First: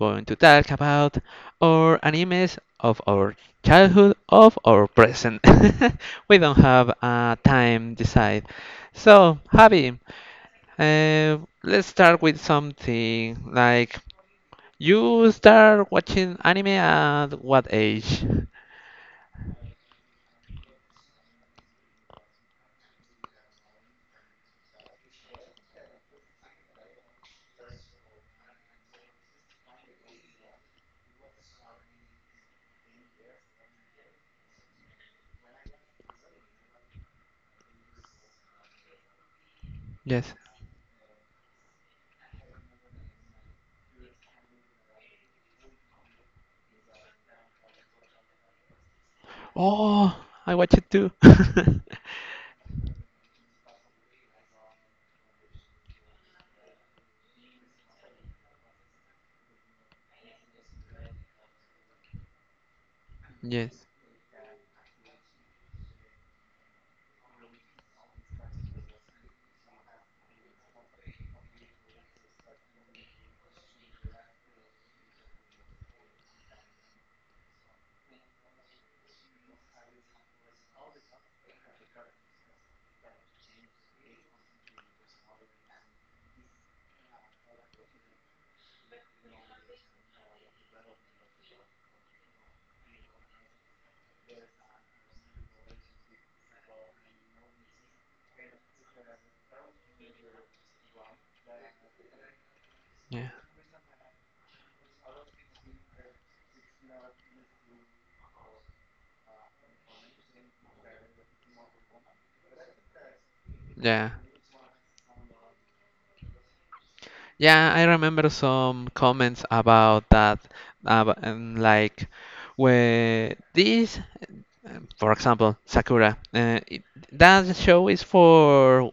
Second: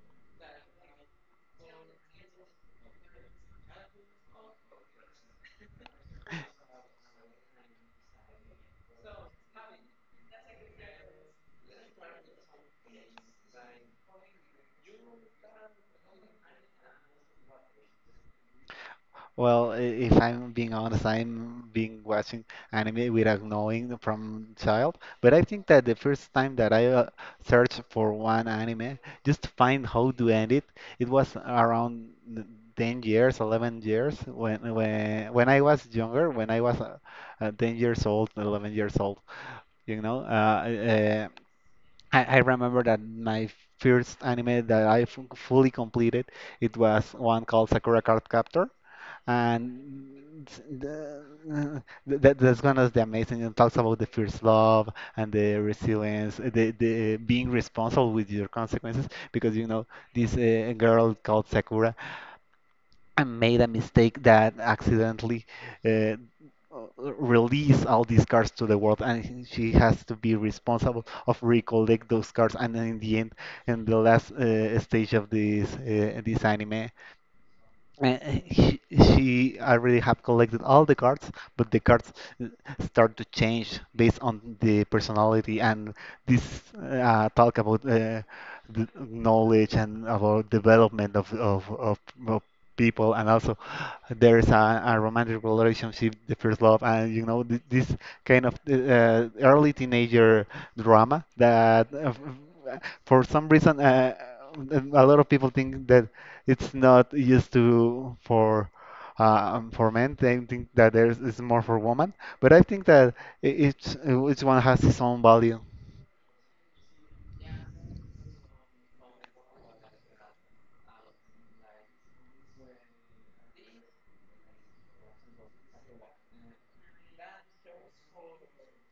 going to talk about our animes of our childhood, of our present. We don't have a time decide. So, Javi, uh, let's start with something like, you start watching anime at what age? Well, if I'm being honest, I'm being watching anime without knowing from child. But I think that the first time that I searched for one anime just to find how to end it, it was around 10 years, 11 years when I was younger, when I was 10 years old, 11 years old. You know, Yes. I remember that my first anime that I fully completed, it was one called Sakura Card Captor, Oh, and I s- watch it too. the, uh, th- that, that's one of the amazing. It talks about the first love and the resilience, the being responsible with your consequences. Because you know this girl called Sakura, I made a Yes. mistake that accidentally uh, release all these cards to the world, and she has to be responsible of recollect those cards. And then in the end, in the last stage of this anime, uh, I really have collected all the cards, but the cards uh, start to change based on the personality and this talk about the knowledge and about development of people and also there is a romantic relationship, the first love, and you know th this kind of early teenager drama that for Yeah. some reason a lot of people think that it's not used to for men. They think that there's it's more for women, but I think that i- each Yeah. each one has its own value. Yeah, I remember some comments about that, and like where this, for example, Sakura. That show is for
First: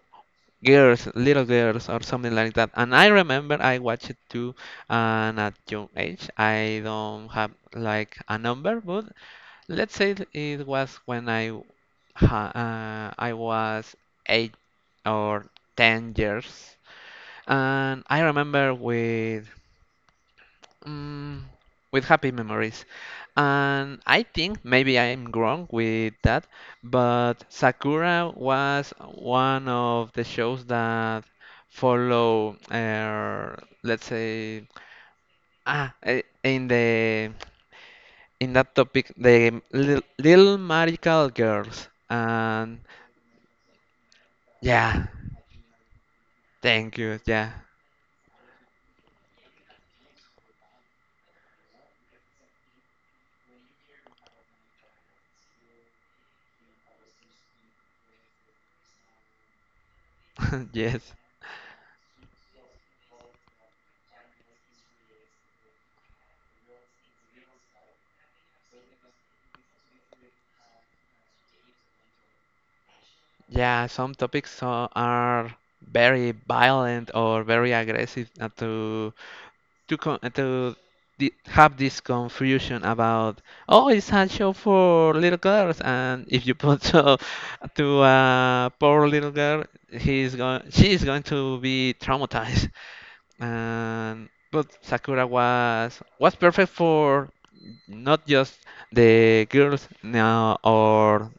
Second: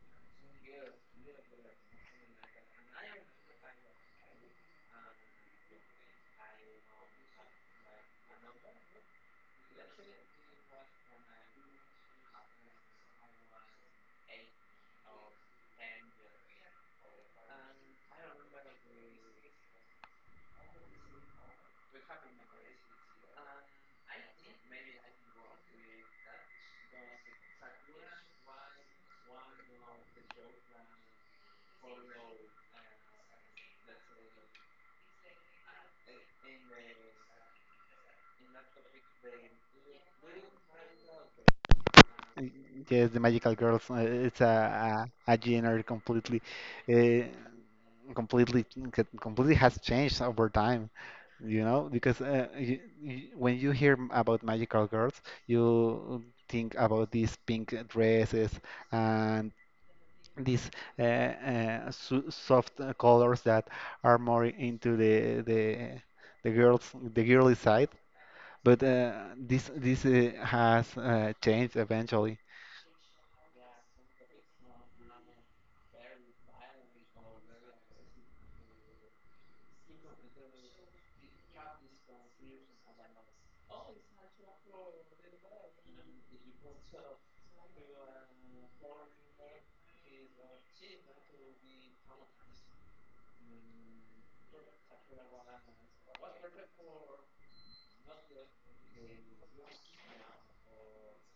girls, little girls, or something like that. And I remember I watched it too, and at young age, I don't have like a number, but let's say it was when I I was 8 or 10 years, and I remember mm, with happy memories. And I think maybe I'm wrong with that, but Sakura was one of the shows that follow, let's say, ah, eh, in the in that topic, the little, little magical girls. Y- And Yes, the magical girls. uh, It's yeah, a a, a genre completely, thank you. Yeah, uh, completely completely has changed over time. You know, because you, when you hear about magical girls, you think about these pink dresses and these yes. Soft colors that are more into the girly side. But this has changed eventually. Yeah, some topics are very violent or very aggressive to con to di have this confusion about, oh, it's a show for little girls, and if you put to a poor little girl, he's going she's going to be traumatized, and but Sakura was perfect for not just the girls now, or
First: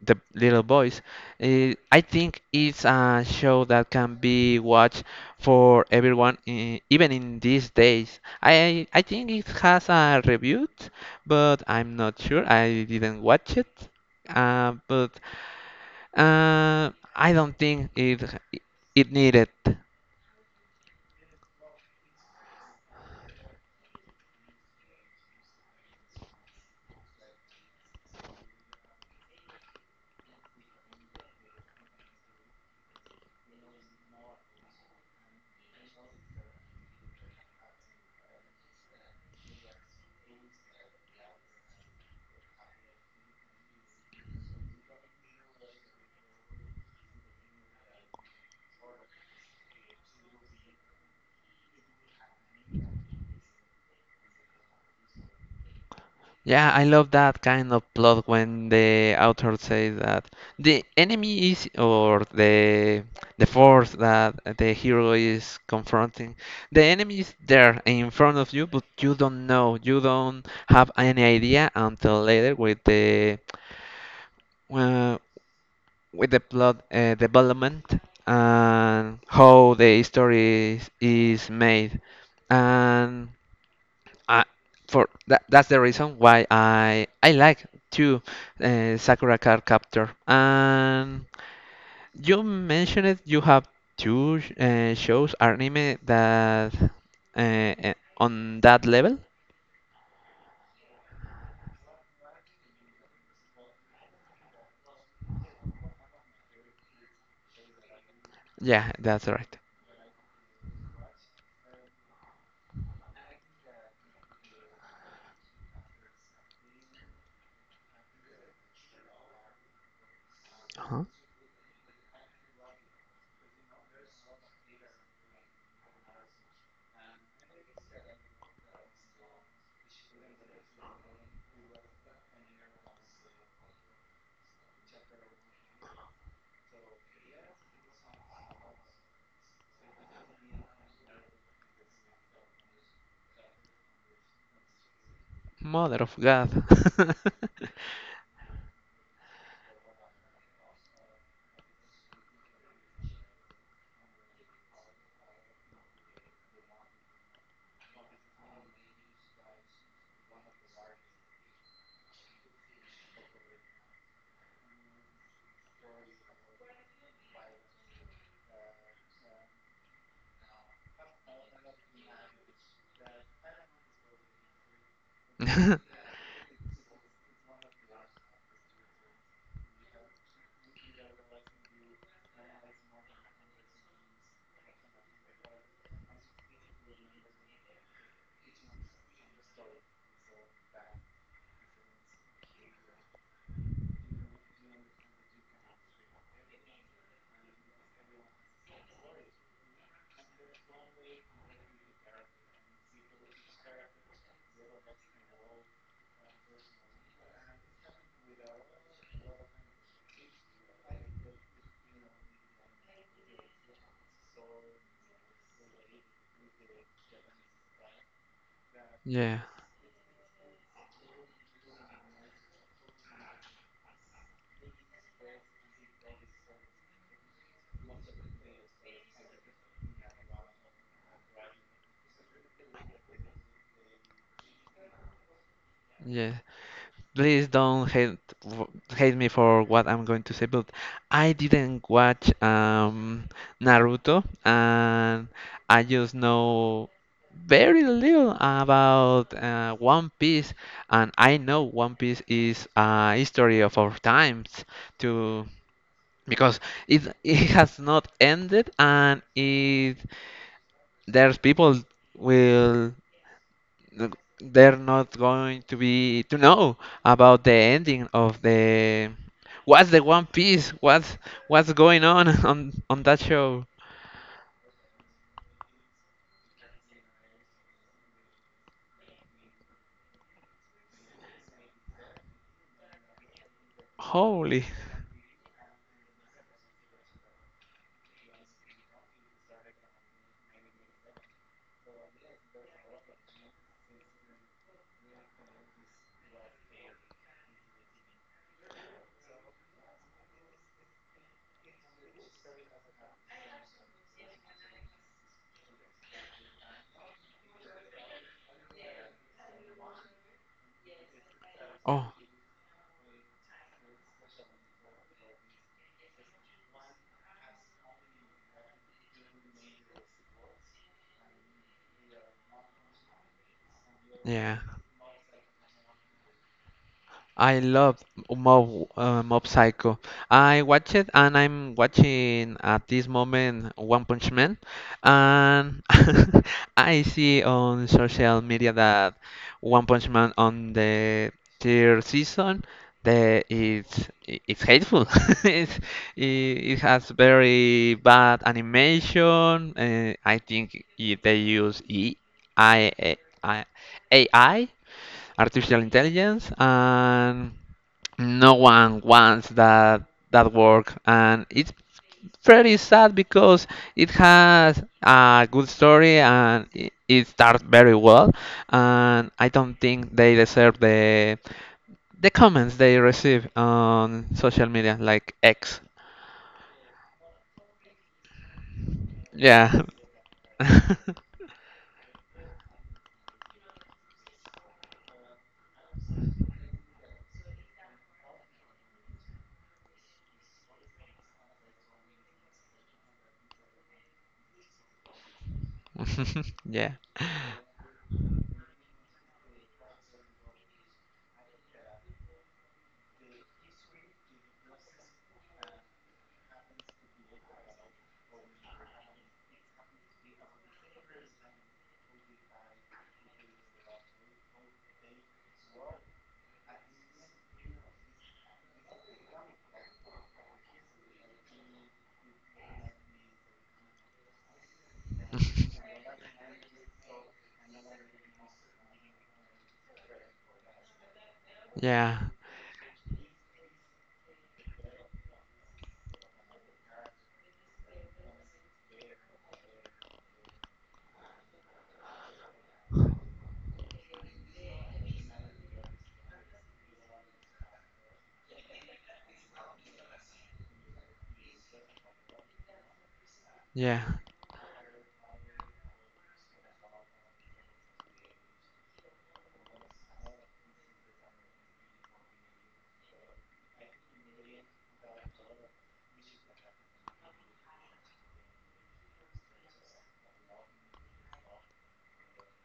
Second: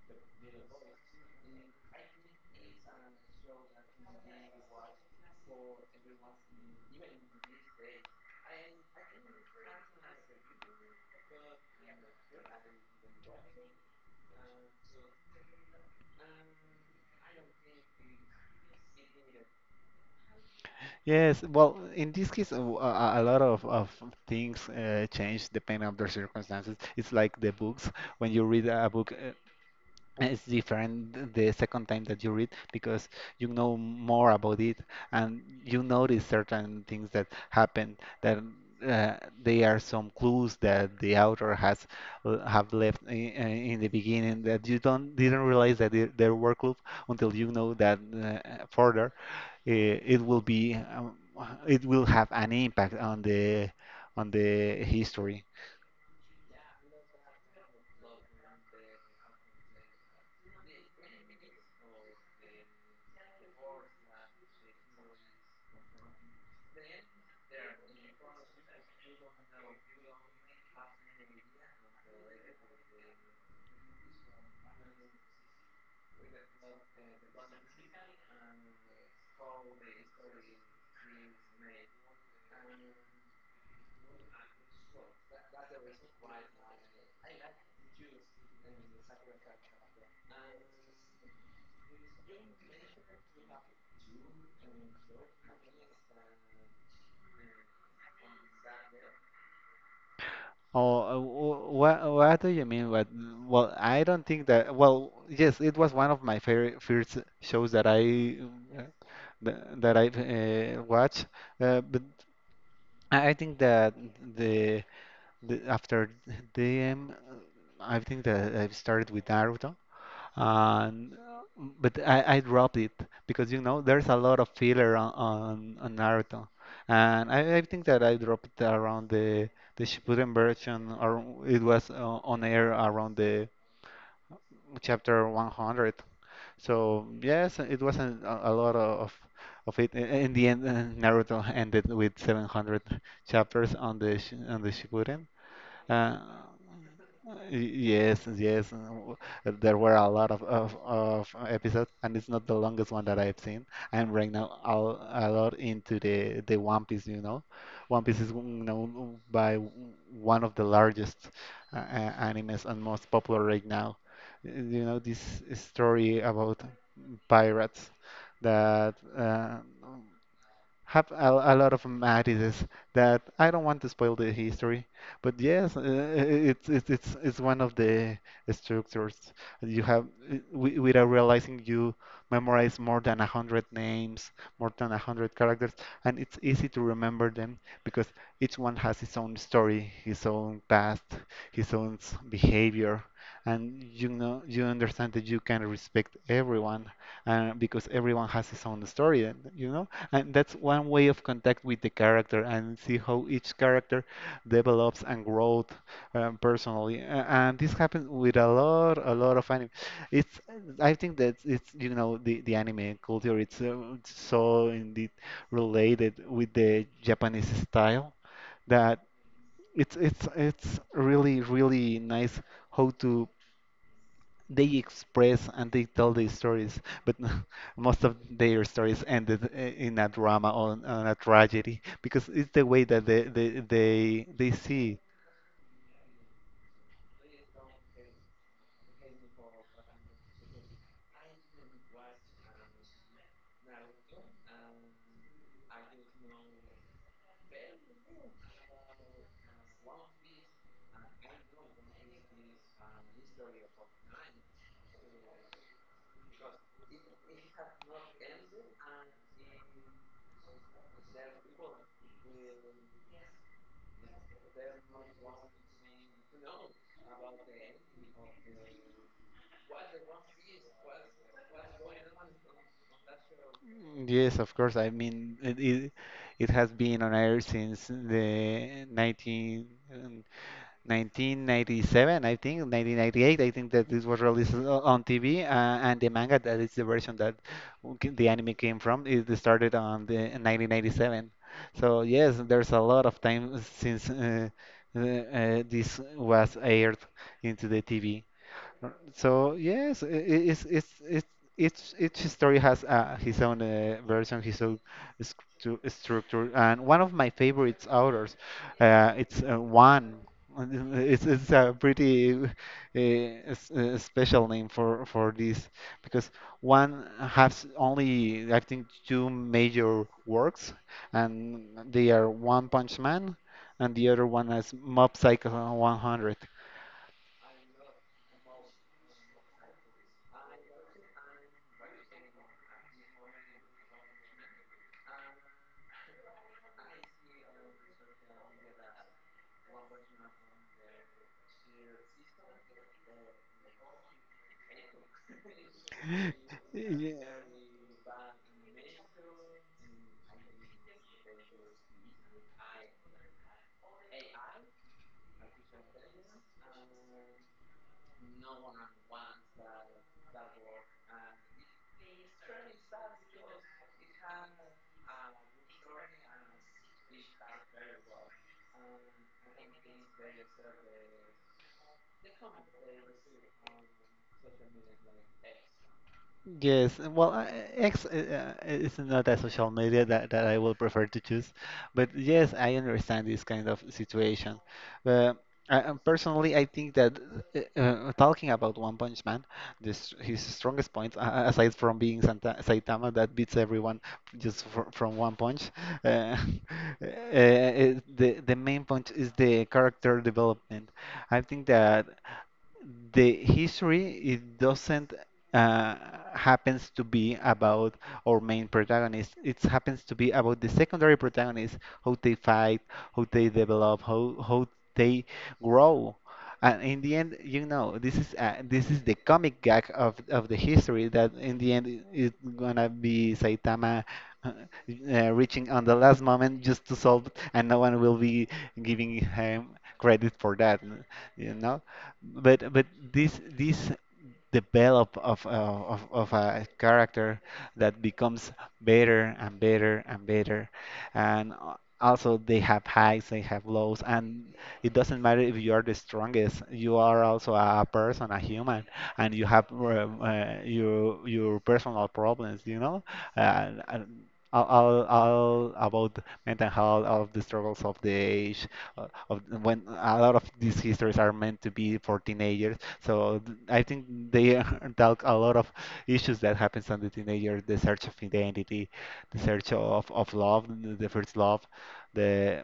the little boys. I think it's a show that can be watched for everyone, even in these days. I think it has a review, but I'm not sure. I didn't watch it, but uh, I don't think it needed. Yes, well, in this case, a lot of things change depending on their circumstances. It's like the books. When you read a book, it's different the second time that you read because you know more about it and you notice certain things that happen that uh, they are some clues that the author has have left in the beginning that you don't didn't realize that there were clues until you know that further it will be it will have an impact on the history. Yeah, I love that kind of plot when the author says that the enemy is, or the force that the hero is confronting, the enemy is there in front of you, but you don't know, you don't have any idea until later uh, with the plot development and how the story is made. And I for that, that's the reason why I like to, Sakura Card Captor. And you mentioned it, you have two shows anime that on that level. Oh, what do you mean? But well, I don't think that. Well, yes, it was one of my favorite first shows that I uh, Yeah, that's right. that I've watched. But I think that the, the after them, I think that I've started with Naruto, Uh-huh. and but I dropped it because you know there's a lot of filler on Naruto, and I think that I dropped it around the Shippuden version, or it was on air around the chapter 100. So yes, it wasn't a lot of it. In the end, Naruto ended with 700 chapters on the on the Shippuden, Mother uh, of God. Yes. There were a lot of episodes, and it's not the longest one that I've seen. I'm right now all a lot into the One Piece, you know. One Piece is known by one of the largest animes and most popular right now. Y- You know, this story about pirates that have a lot of marriages that I don't want to spoil the history, but yes, it's one of the structures you have without realizing you memorize more than a hundred names, more than a hundred characters, and it's easy to remember them because each one has its own story, his own past, his own behavior, and you know you understand that you can respect everyone, because everyone has his own story, and, you know. And that's one way of contact with the character and see how each character develops and grows personally. And this happens with a lot of anime. It's, I think that it's, you know, the anime culture, it's so indeed related with the Japanese style that Yeah, it's really, really nice how to they express and they tell their stories, but most of their stories ended in a drama or on a tragedy because it's the way that they see. It. yeah. Please don't hate w- hate me for what I'm going to say, but I didn't watch Naruto, and I just know very little about One Piece, and I know One Piece is a history of our times to, because it has not ended, and it there's people will, th- they're not going to be to know about the ending of the what's the One Piece? What's going on on that show? Yes, of course. I mean, it has been on air since the 19. 1997, I think, 1998. I think that this was released Holy. On TV, and the manga that is the version that the anime came from it started on the in 1997. So yes, there's a lot of time since this was aired into the TV. So yes, it's each story has his own version, his own structure, and one of my favorites authors, it's one. It's a pretty Oh, special name for this because one has only I think two major works, and they are One Punch Man, and the other one yeah. is Mob Psycho 100. I love Mob Psycho. I watch it and I'm watching at this moment One Punch Man, and I see on social media that One Punch Man on the third season, it's hateful. it's, it has Yeah. very bad animation. I think they use E I, A I, AI, artificial intelligence, and no one wants that work, and it's pretty sad because it has a good story, and it starts very well, and I don't think they deserve the comments they receive on social media like X. Yes, and well, X is not a social Yeah. media that, that I will prefer to choose, but yes, I understand this kind of situation. But I, personally, I think that talking about One Punch Man, this his strongest point, aside from being Saitama that beats everyone just fr from one punch, uh, uh, Yeah, it- the main point is the character development. I think that the history it doesn't uh, happens to be about our main protagonist. It happens to be about the secondary protagonist, how they fight, how they develop, how they grow. And in the end, you know, this is the comic gag of the history that in the end it's gonna be Saitama uh, reaching on the last moment just to solve it, and no one will be giving him credit for that, you know. yeah, But this develop of a character that becomes better and better and also they have highs they have lows and it doesn't matter if you are the strongest you are also a person a human and you have your personal problems you know yeah, and all, all about mental health all of the struggles of the age of when a lot of these histories are meant to be for teenagers so I think they talk a lot of issues that happens on the teenager, the search of identity, the search of love, the first love, the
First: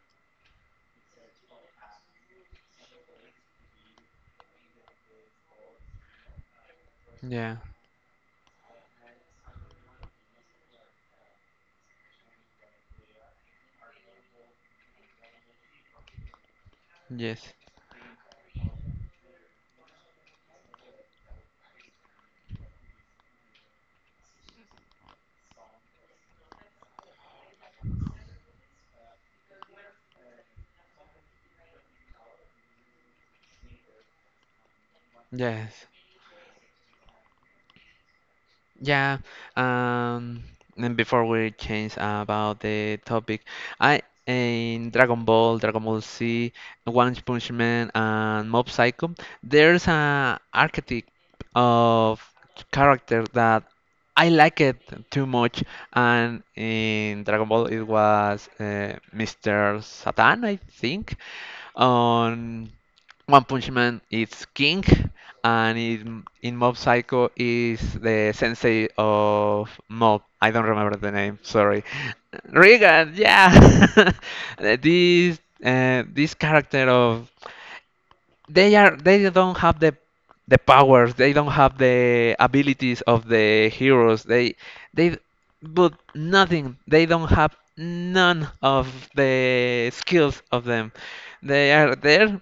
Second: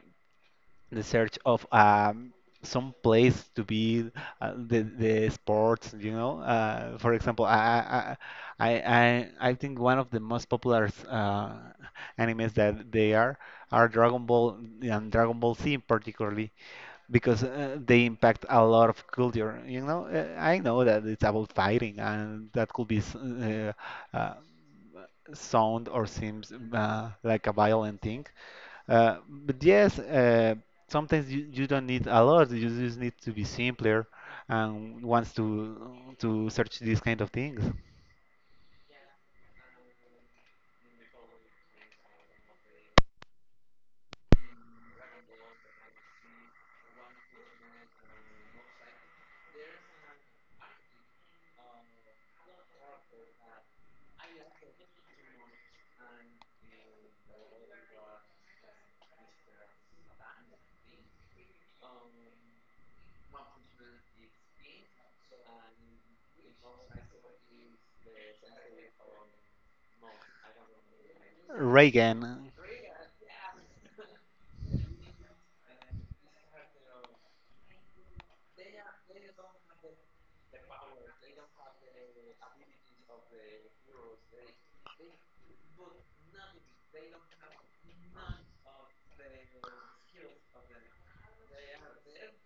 the search of some place to be, the sports, you know. For example, yeah. I think one of the most popular animes that they are Dragon Ball and Dragon Ball Z particularly because Yes, they impact a lot of culture. You know, I know that it's about fighting, and that could be uh, sound or seems like a violent thing. But yes, sometimes you don't need a lot. You just need to be simpler and wants yes. to search these kind of things. Yeah, um, and before we change about the topic, I in Dragon Ball, Dragon Ball Z, One Punch Man, and Mob Psycho, there's a archetype of character that I like it too much, and in Dragon Ball it was Mr. Satan, I think, on One Punch Man, it's King, and in Mob Psycho is the sensei of Mob. I don't remember the name. Sorry, Reagan. Regan. Yeah, this this character of they don't have the powers, they don't have the abilities of the heroes, they but nothing, they don't have none of the skills of them. They are there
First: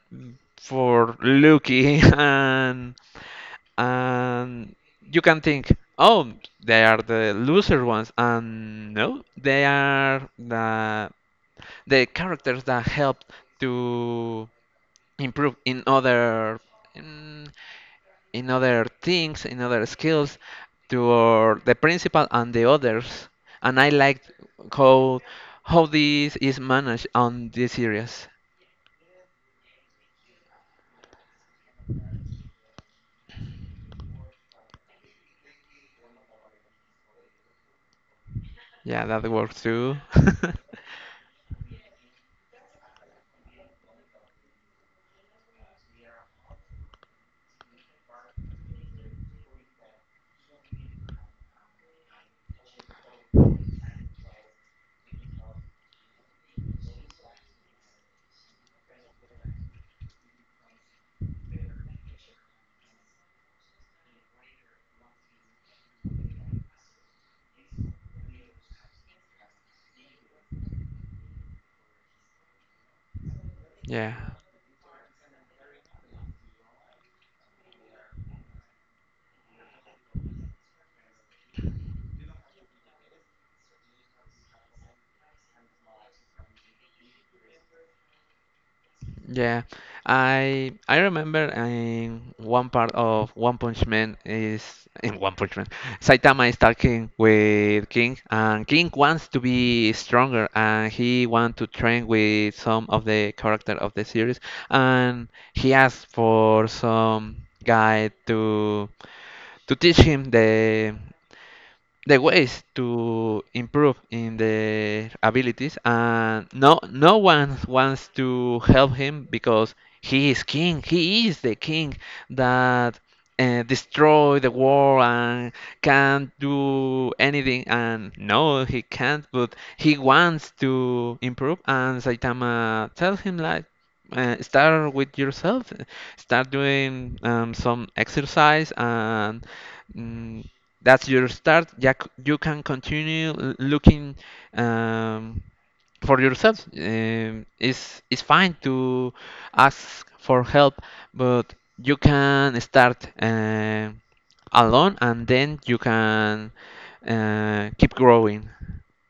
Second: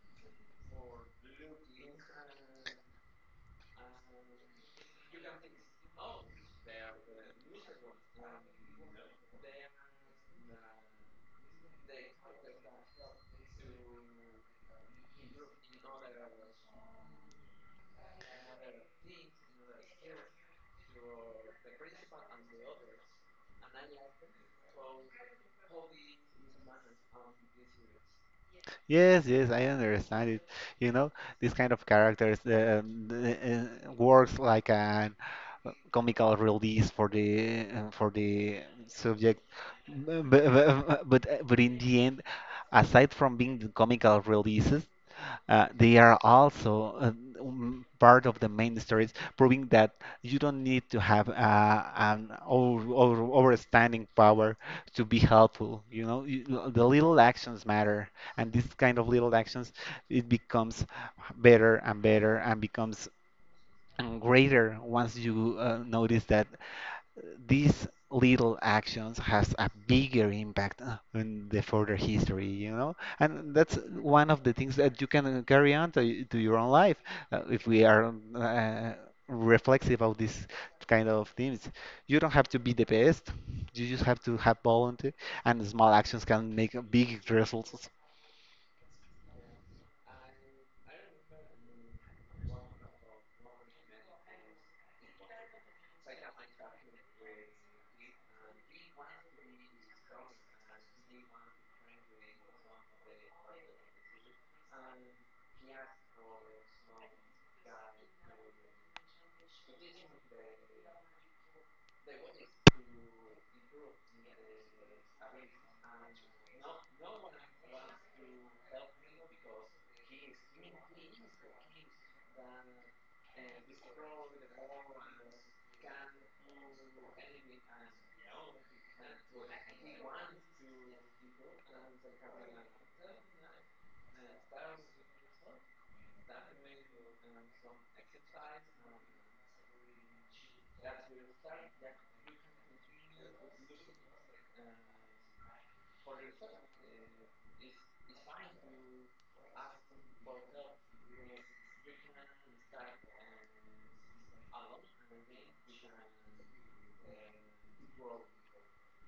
for lucky. And you can think, oh, they are the loser ones, and no, they are the characters that help to improve in in, other things, in other skills toward the principal and the others. And I liked how how this is managed on these areas. Yes, yes, I understand it. You know, this kind of characters works like an comical release for the Yeah, that subject. works too. B- b- b- But uh, but in the end, aside from being the comical releases, they are also part of the main stories, proving that you don't need to have an overstanding power to be helpful. You know, you, the little actions matter and these kind of little actions it becomes better and better and becomes greater once you notice that these little actions has a bigger impact in the further history you know and that's Yeah. one of the things that you can carry on to your own life if we are reflexive of this kind of things you don't have to be the best you just have to have volunteer and small actions can make big results. Yeah, I remember in one part of One Punch Man in One Punch Man, Saitama is talking with King, and King wants to be stronger, and he wants to train with some of the character of the series, and he asks for some guy to teach him the ways to improve in the abilities, and no one wants to help him because he is king, he is the king that destroy the world and can't do anything, and no, he can't, but he wants to improve, and Saitama tells him like, start with yourself, start doing some exercise, and mm, that's your start. Yeah, you can continue looking, um, for yourself. It's fine to ask for help, but you can start alone, and then you can keep growing.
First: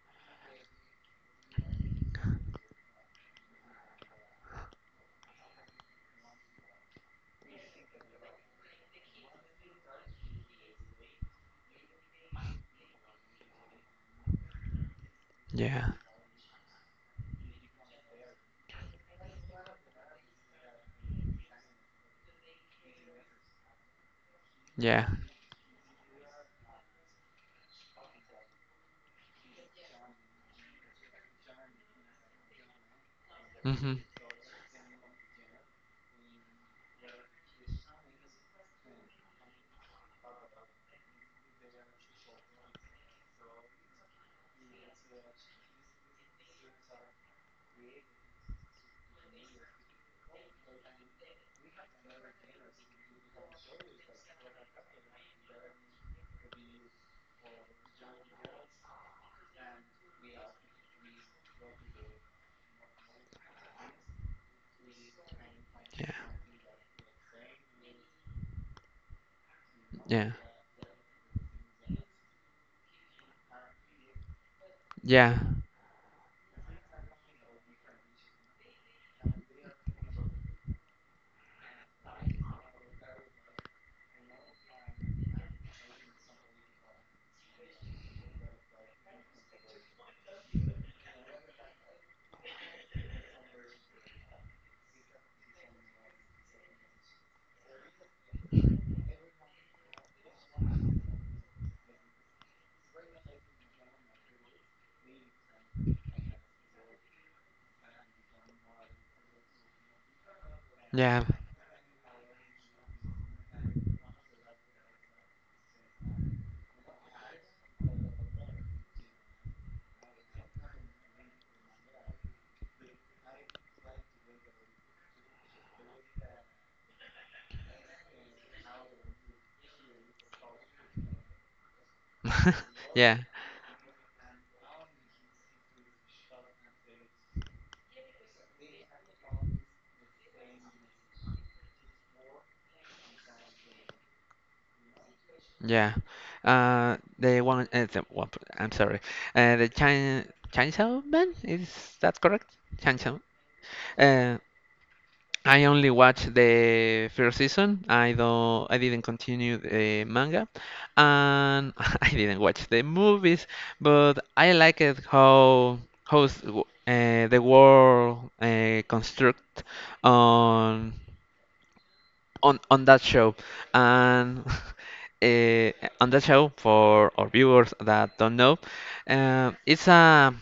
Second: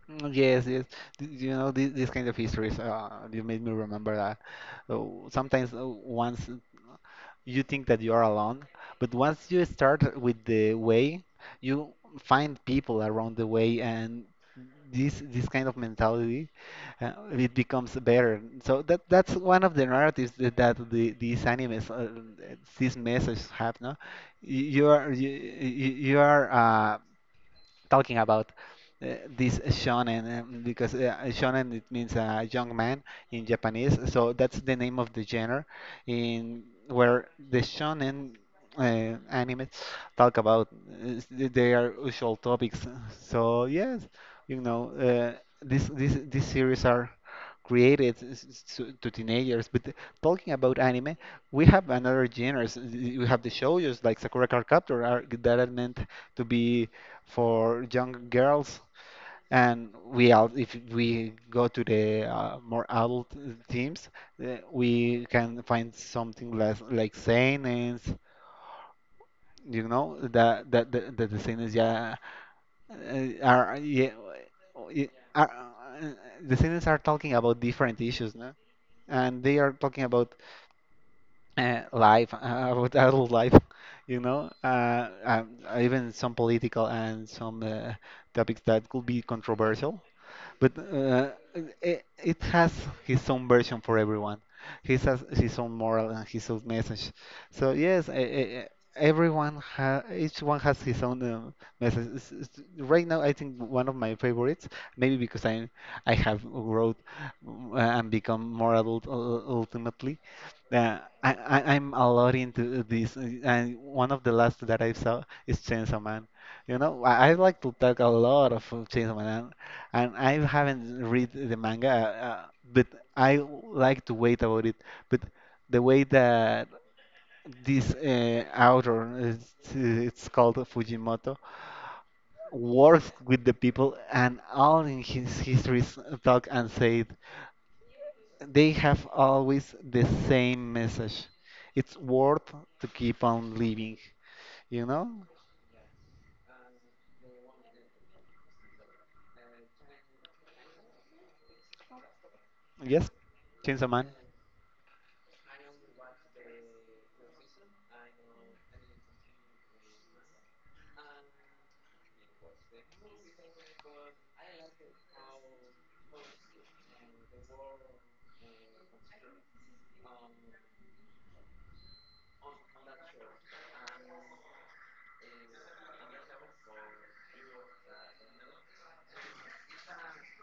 Mm, yes, yes. You know, these kind of histories, you made me remember that. Uh, sometimes once you think that you are alone, but once you start with the way, you find people around the way, and this kind of Yeah, mentality, it becomes better. So that's one of the narratives that, that the these animes, these messages have, no? You you yeah, are you, you you are uh, talking about this shonen because shonen it means young man in hmm Japanese, so that's the name of the genre in where the shonen anime talk about their usual topics. So yes, this this these series are created to teenagers. But talking about anime, we have another genres. We have the shoujos like Sakura Card Captor are, that are meant to be for young girls. And we out if we go to the more adult themes, we can find yeah, something less like seinen, yeah, that the seinen. Yeah, are. Yeah, i- yeah, are uh, the seinen are talking about different issues, no? And they are talking about life, about adult life, even some political and some topics that could be controversial. But it has his own version for everyone. He has his own moral and his own message. So yes, e- e- e- everyone ha each one has his own message. Right now, I think one of my favorites, maybe because I have grown and become more adult ultimately. Uh, yeah, I, I'm a lot into this, and one of the last that I saw is Chainsaw Man. You know, I like to talk a lot of Chainsaw Man, and I haven't read the manga, but I like to wait about it. But the way that this author, it's called Fujimoto, works yeah. with the people, and all in his histories talk and say they have always the same message. It's worth to keep on living, you know? Yeah. Uh, the one, uh, the one, I'm sorry. The Chin Chainsaw Man, is that correct? Yes, Chainsaw. Chainsaw Man. Uh, I only watched the first season. I didn't continue the manga, and I didn't watch the movies. But I like it how the world construct on on that show, and uh, on that show, for our viewers that don't know, it's a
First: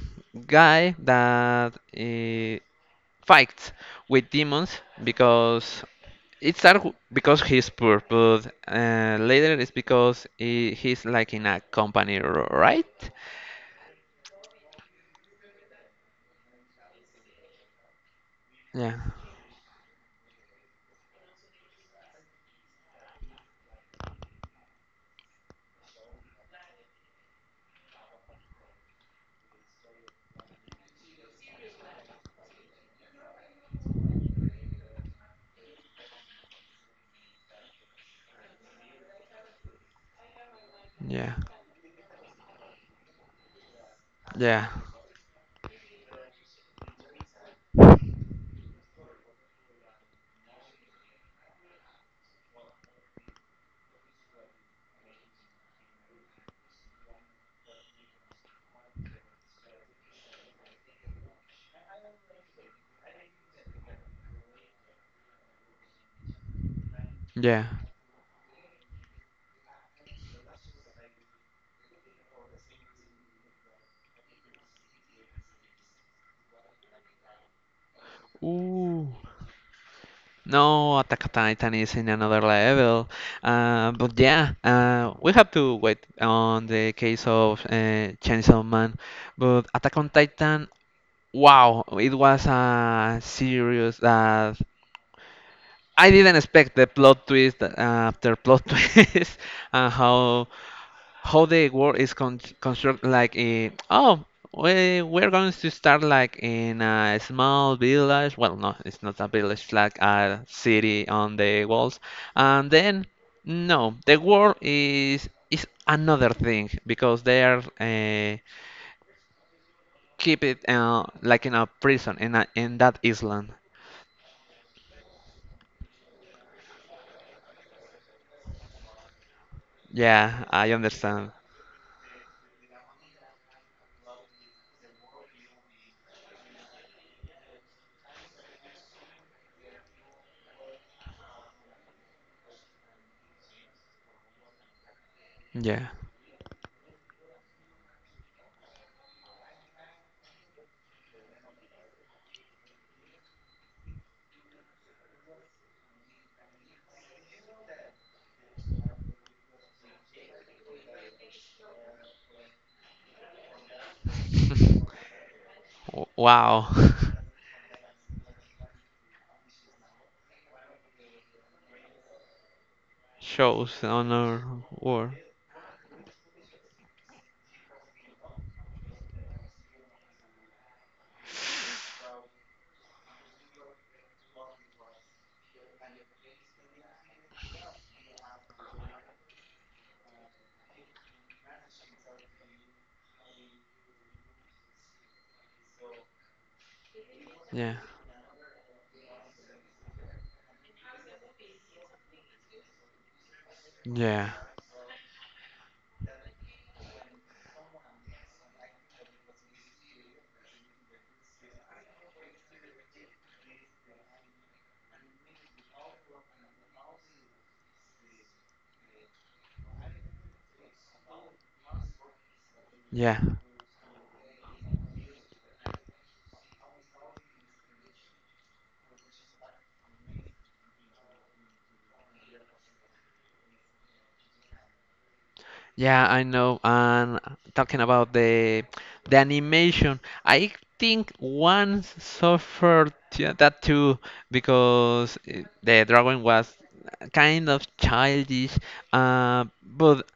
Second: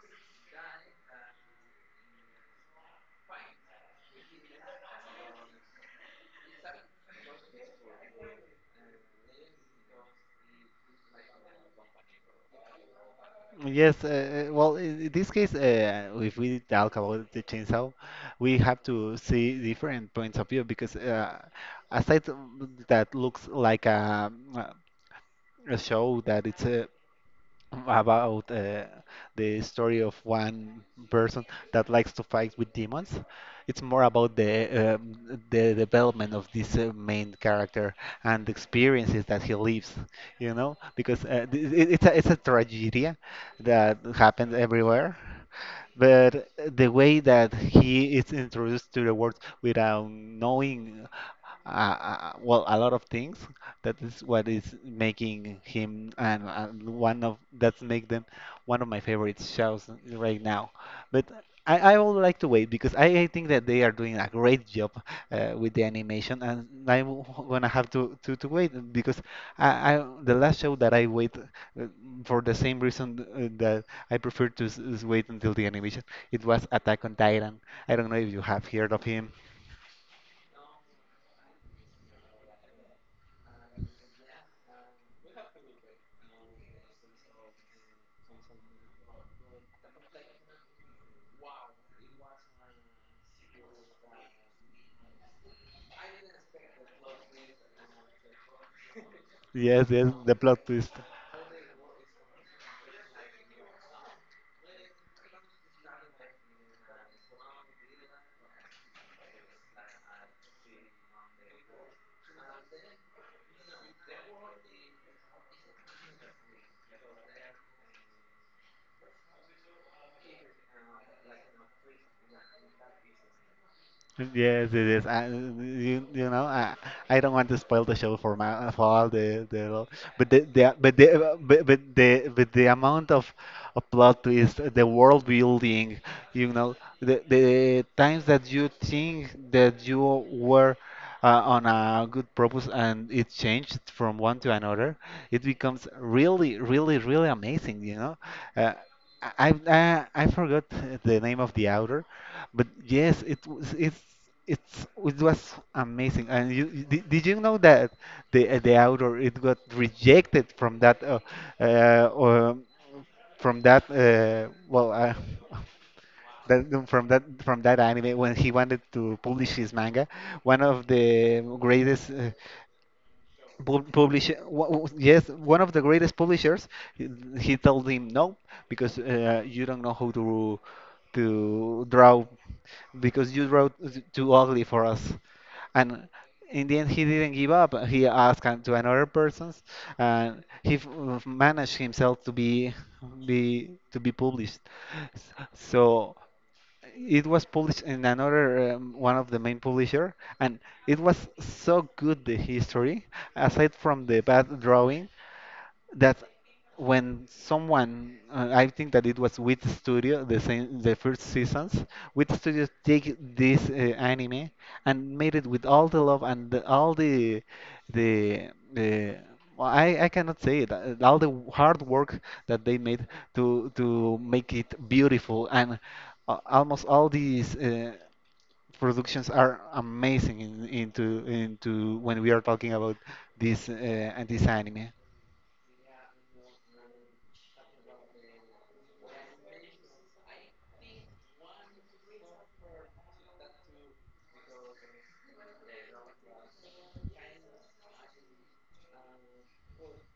guy that fights with demons because it started because he's poor, but later it's because he's like in a company, right. Yes, well, in this case, if we talk about the chainsaw, we have Yeah, to see different points of view because aside from that looks like a show that it's about the story of one person that likes to fight with demons. It's more about the development of this main character and the experiences that he lives, you know, because yeah, it's a tragedy that happens yeah, everywhere. But the way that he is introduced to the world without knowing well, a lot of things. That is what is making him and one of that's make them one of my favorite shows right now. But I would like to wait because I think that they are doing a great job with the animation, and I'm yeah. gonna have to wait because I the last show that I wait for the same reason that I prefer to wait until the animation. It was Attack on Titan. I don't know if you have heard of Ooh. him. No, Attack on Titan is in another level. But yeah, we have to wait on the case of Chainsaw Man. But Attack on Titan, wow, it was a serious that I didn't expect the plot twist after plot twist, Yes, and yes, the how plot twist. how the world is constructed, like, oh, we're going to start like in a small village. Well, no, it's not a village, it's like a city on the walls, and then, no, the world is another thing because they are, keep it, like in a prison in in that island. Yes, it is. I, you know, I don't want to spoil the show for my for all the but Yeah, I understand. the but the amount of plot twist, the world building, you know, the times that you think that you were uh, on a good purpose and it changed from one to another, it Yeah. becomes really, really, really amazing, you know. Uh, I forgot the name of the author, but yes, it was amazing. And did you know that the outdoor it got rejected uh um, from that well Wow. that from that from that anime when he wanted to publish his manga. One of the greatest Shows Pub- on Publish our wha- wha- war. Yes, one of the greatest publishers. He he told him no because you don't know how to draw because you wrote too ugly for us. And in the end, he didn't give up. He asked to another persons, and he managed himself to be published. So it was Yeah, published in another one of the main publisher, and it was so good the history aside from the yeah. bad drawing that when someone I think that it was Wit Studio. The same the first seasons, Wit Studio take this anime and made it with all the love all the well, I cannot say it. All the hard work that they made Yeah, to make it beautiful, and almost all these productions are amazing in, into when we are talking about this and this anime. yeah, I know. And talking about the animation, I think once suffered, yeah, that too, because the drawing was kind of childish. But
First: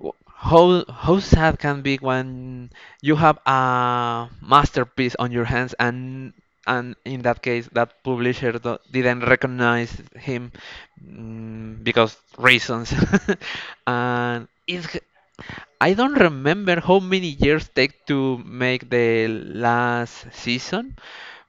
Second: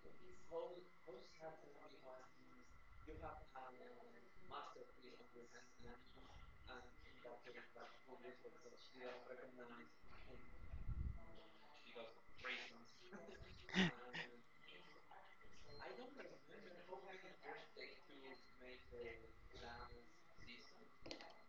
How sad can be when you have a masterpiece on your hands, and in that case that publisher didn't recognize him, because reasons. and it's I don't remember how many years take to make the last season,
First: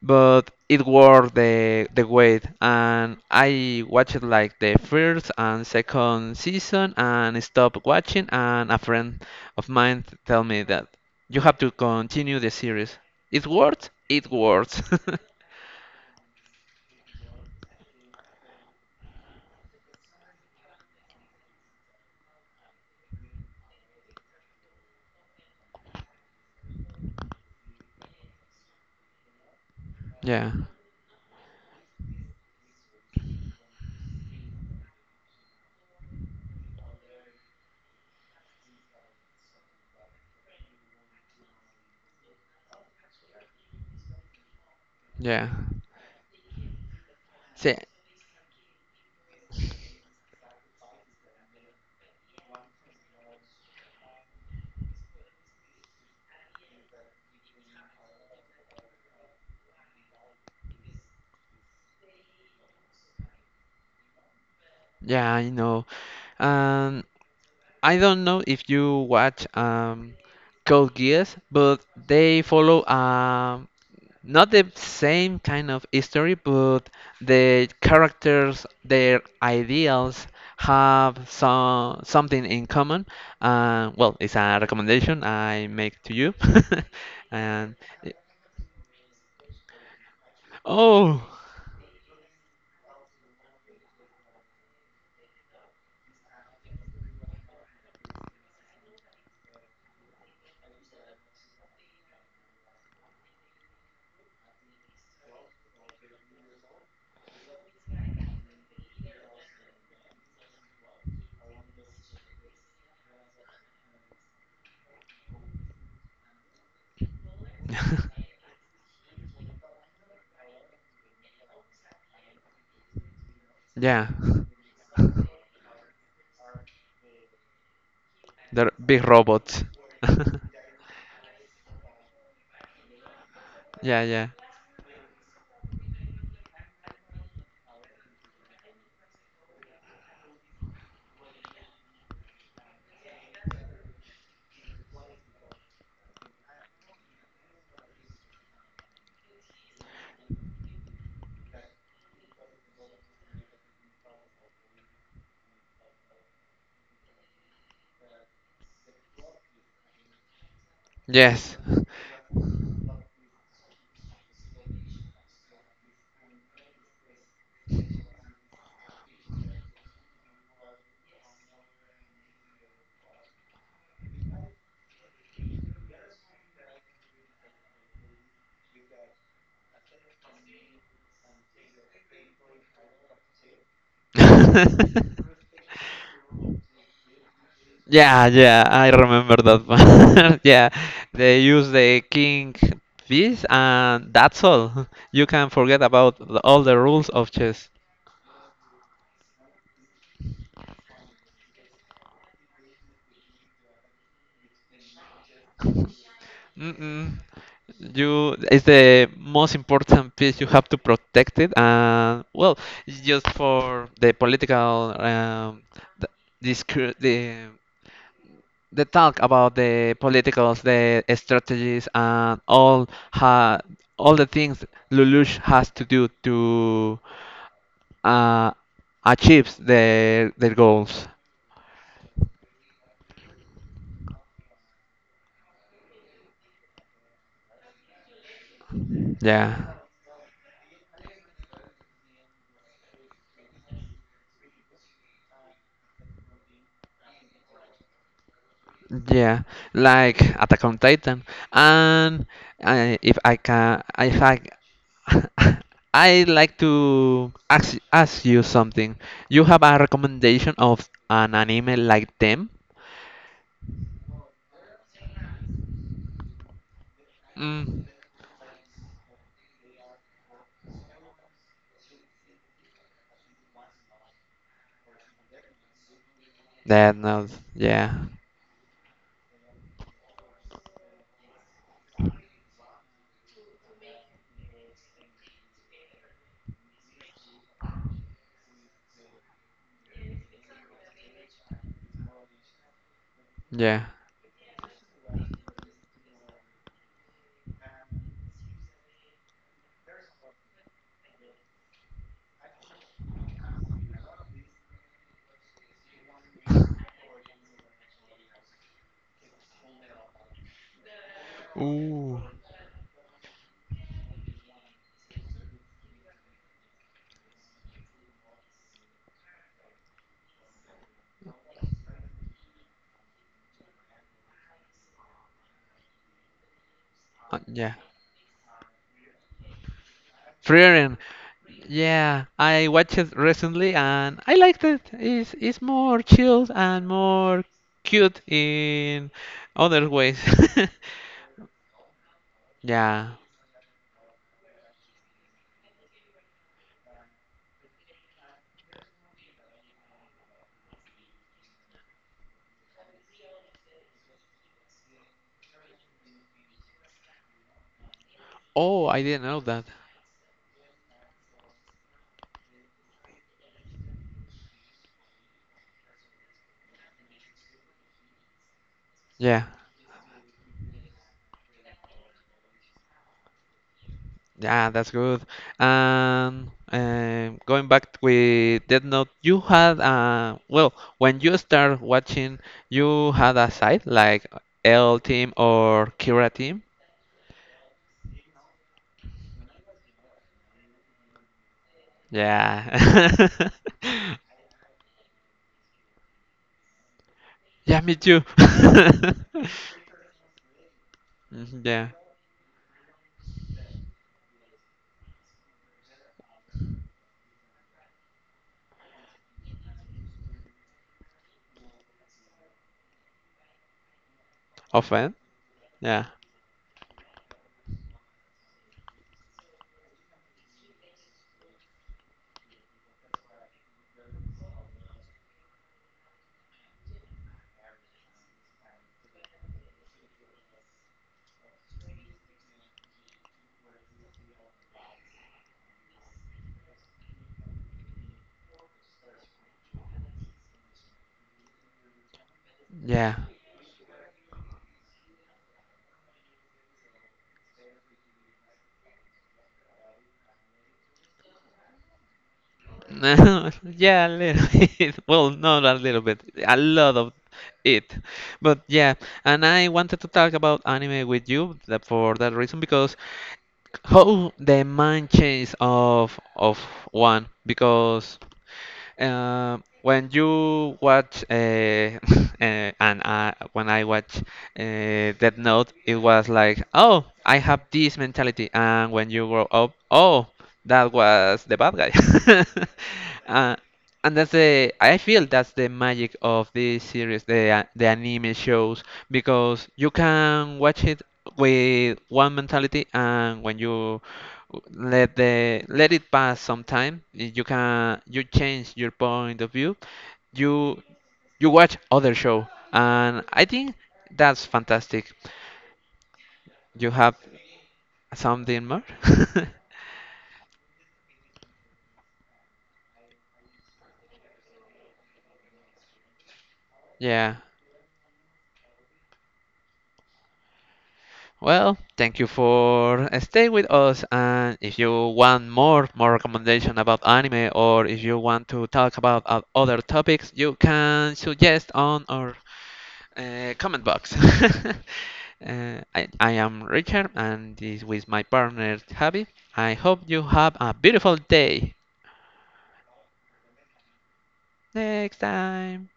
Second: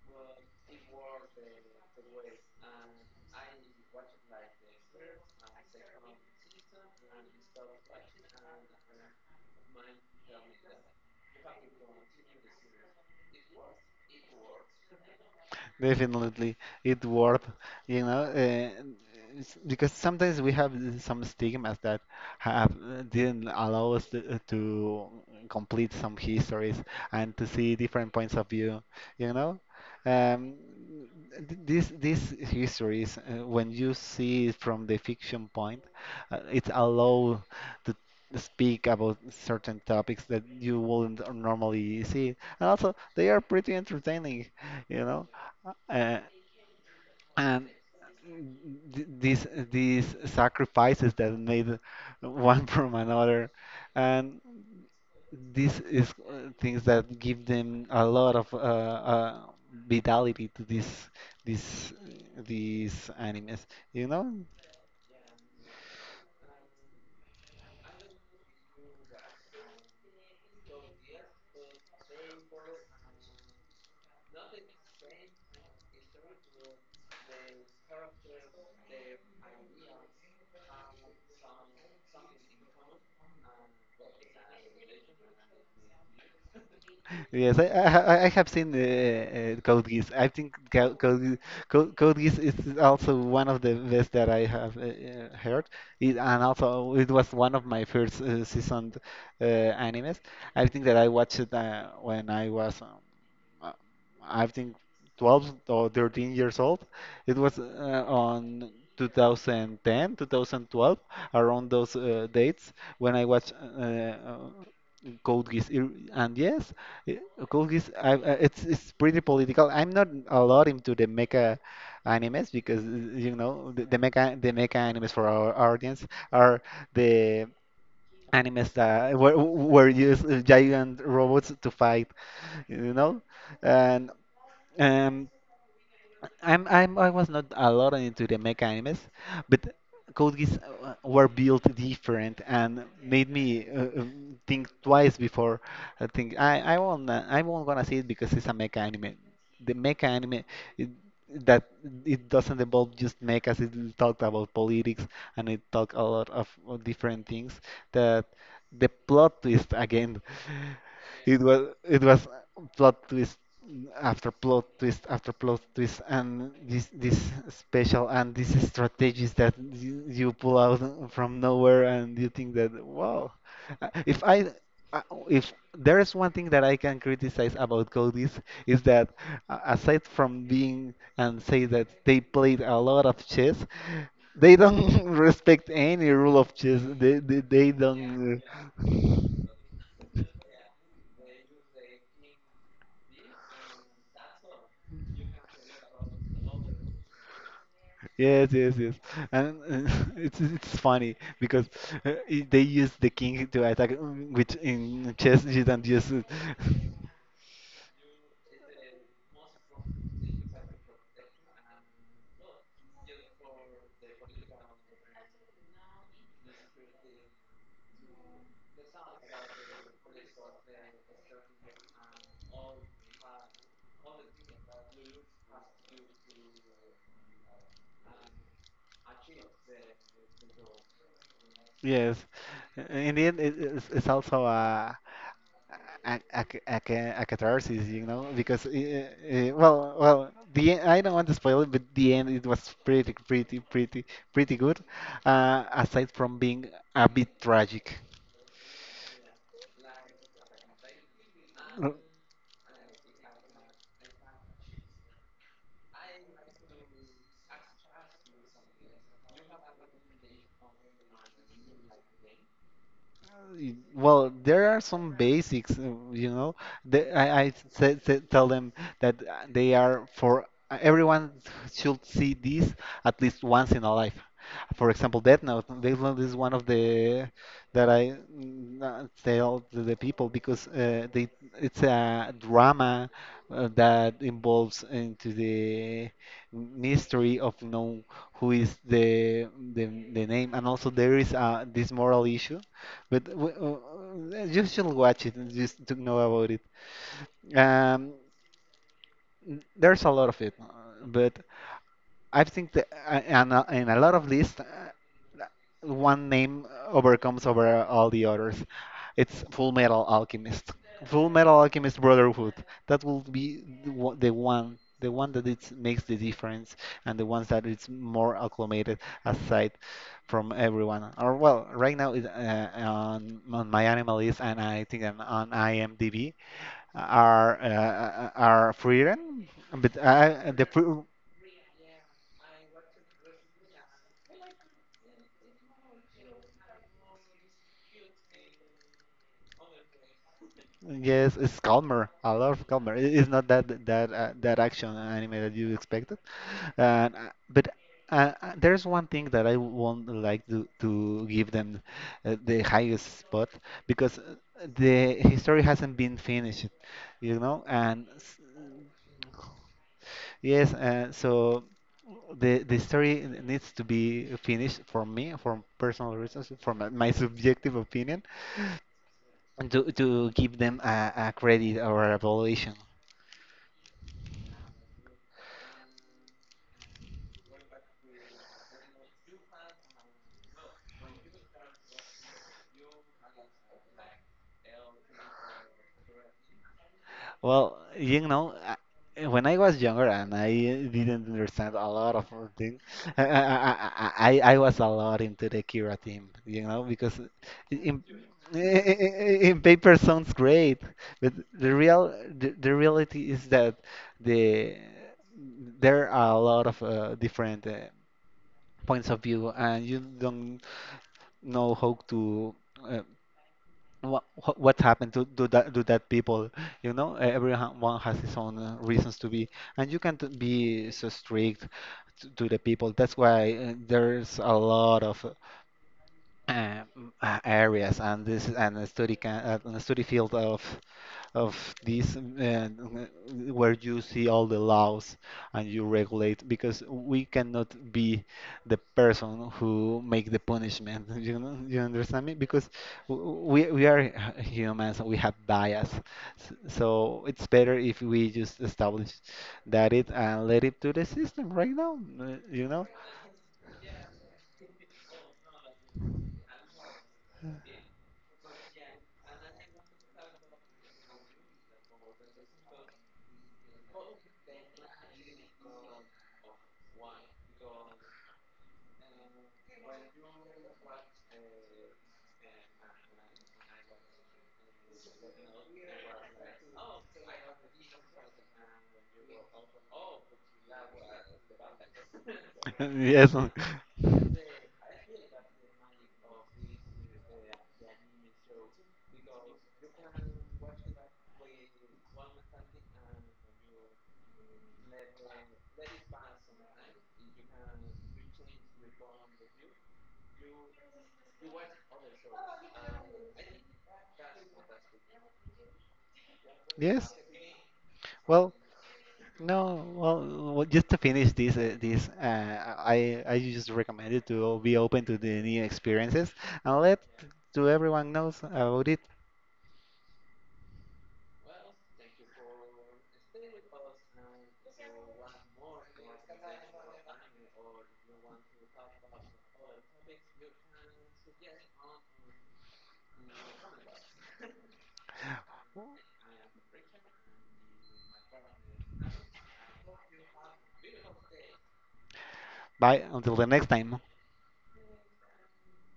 but it worth the wait. And I watched like the first and second season and stopped watching. And a friend of mine tell me that you have to continue the series. It works. It works. Definitely, it worth, you know. Because sometimes we have some stigmas that have didn't allow us to, complete some histories and to see different points of view, you know. Yeah, Um, these histories, when you see it from the fiction point, it allow to speak about certain topics that you wouldn't normally see, and also they are pretty entertaining, you know. yeah. uh, and See, th- these these sacrifices that made one from another, and this is things that give them a lot of vitality to this this these animes. You know, yeah, I know. Um, I don't know if you watch Code Geass, but they follow, not the same kind of history, but the characters, their ideals have something in common. Well, it's a recommendation I make to you. yes, And I have seen Code Geass. I think oh, Geass, Code Code Geass is also one of the best that I have heard. And also, it was one of my first seasoned animes. I think that I watched it when I was uh, I think 12 or 13 years old. It was on 2010, 2012, around those dates, when I watched Code Geass. And yes, i- Code Geass, I, it's pretty political. I'm not a lot into the mecha animes because you know the, the yeah, mecha the mecha animes for our audience are the they're animes big that were, robots. were used giant robots to fight, you know. Yeah, And yeah, um, I'm I was not a lot into the mecha animes, but Code Geass were built different, and made me think twice before. I think I won't gonna see it because it's a mecha anime. The mecha anime it, that it doesn't involve just mechas. It talked about politics, and it talked a lot of different things. That the plot twist again, it yes. was it was plot twist after plot twist after plot twist, and this special and these strategies that you pull out from nowhere, and you think that wow. Uh, if I if there is one thing that I can criticize about Codis is that aside from being and say that they played a lot of chess, they don't respect any rule of chess. They don't Yeah, yeah, I remember that uh, one. Yeah, they use the king piece, and that's all. You can forget about all the rules of chess. Yes, yes, yes. And it's funny because they use the king to attack, mm, which in chess you don't use it. Mm-mm. It's the most important piece. You have to protect it, and well, it's just for the political, the, discur- the they talk about the politicals, the strategies, and all the things Lelouch has to do to uh, achieve their goals. Yes. In the end, it's also a catharsis, you know, because Yeah, well, well, the end, I don't want to spoil it, but the end it was pretty, pretty, pretty, pretty good. Aside from being a bit tragic. yeah, like Attack on Titan, 嗯 and if I can, if I I like to ask you something. You have a recommendation of an anime like them? Well, there are some basics, you know. The, I Mm, said, said- tell them that they are for everyone should see this at least once in a life. For example, Death Note. Death Note is one of that the no, that yeah. Tell to the people because they it's a drama that involves into the mystery of know who is the, the name, and also there is this moral issue but Yeah. You should watch it and just to know about it. Um, there's a lot of it, but I think that and in a lot of lists, one name overcomes over all the others. It's Full Metal Alchemist. Full Metal Alchemist Ooh. Brotherhood. That will be the one that it makes the difference, and the ones that it's more acclimated aside from everyone. Or well, right now on my animal list, and I think on IMDb Yeah. Are Freedom, but Frieren. Yeah, I watched it recently and I liked it. It's more chilled and more cute in other ways. Yes, it's calmer. I love calmer. Yeah. It's not that action anime that you expected. And but There's one thing that I won't like to give them the highest spot because the history hasn't been finished, you know. And Oh, I didn't know that. yes, so the story needs to be finished for me, for personal reasons, for my subjective opinion, Yeah. and to give them a credit or a valuation. Yeah, that's good. And going back with Death Note, you had well, when you start watching, you had a site like L team or Kira team. Well, you know, when I was younger and I didn't understand a lot of things, Yeah. I was a lot into the Kira team, you know, because Yeah, me in too. in paper sounds great, but Mhm. the Yeah. real the, the reality is that the there are a lot of different points of view, and you don't know how to. Uh, what happened Often? to do that do Yeah. that people, you know. Everyone has his own reasons to be, and you can't be so strict to the people. That's why there's a lot of areas and this and the study can, and the study field of this where you see all the laws, and you regulate because we cannot be the person who make the punishment. You know, you understand me because Yeah. We are humans. We have bias. So it's better if we just establish that it and let it to the system right now, you know. Yeah, a little bit. Well, no, not a little bit. A lot of it. But yeah, and I wanted to talk about anime with you that for that reason because how the mind change of one because, when you watch and when I watch Death Note, it was like, oh, I have this mentality, and when you grow up, oh, that was the bad guy. Yes. Uh, and that's the I feel that's the magic of this series, the anime shows, because you can watch it with one mentality, and when you let it pass some time, you can you change your point of view. You you watch other show, and I think that's fantastic. You Yes. have Well, something more? no. Well, well, just to finish this, this I just recommend it to be open to the new experiences and let Yeah. to everyone knows about it. Well, thank you for staying with us. And if you want more recommendation about anime, or if you want to talk about other topics, you can suggest on our comment box. I am Richard, and this with my partner Javi. I hope you have a beautiful day. Bye. Until the next time. Next time.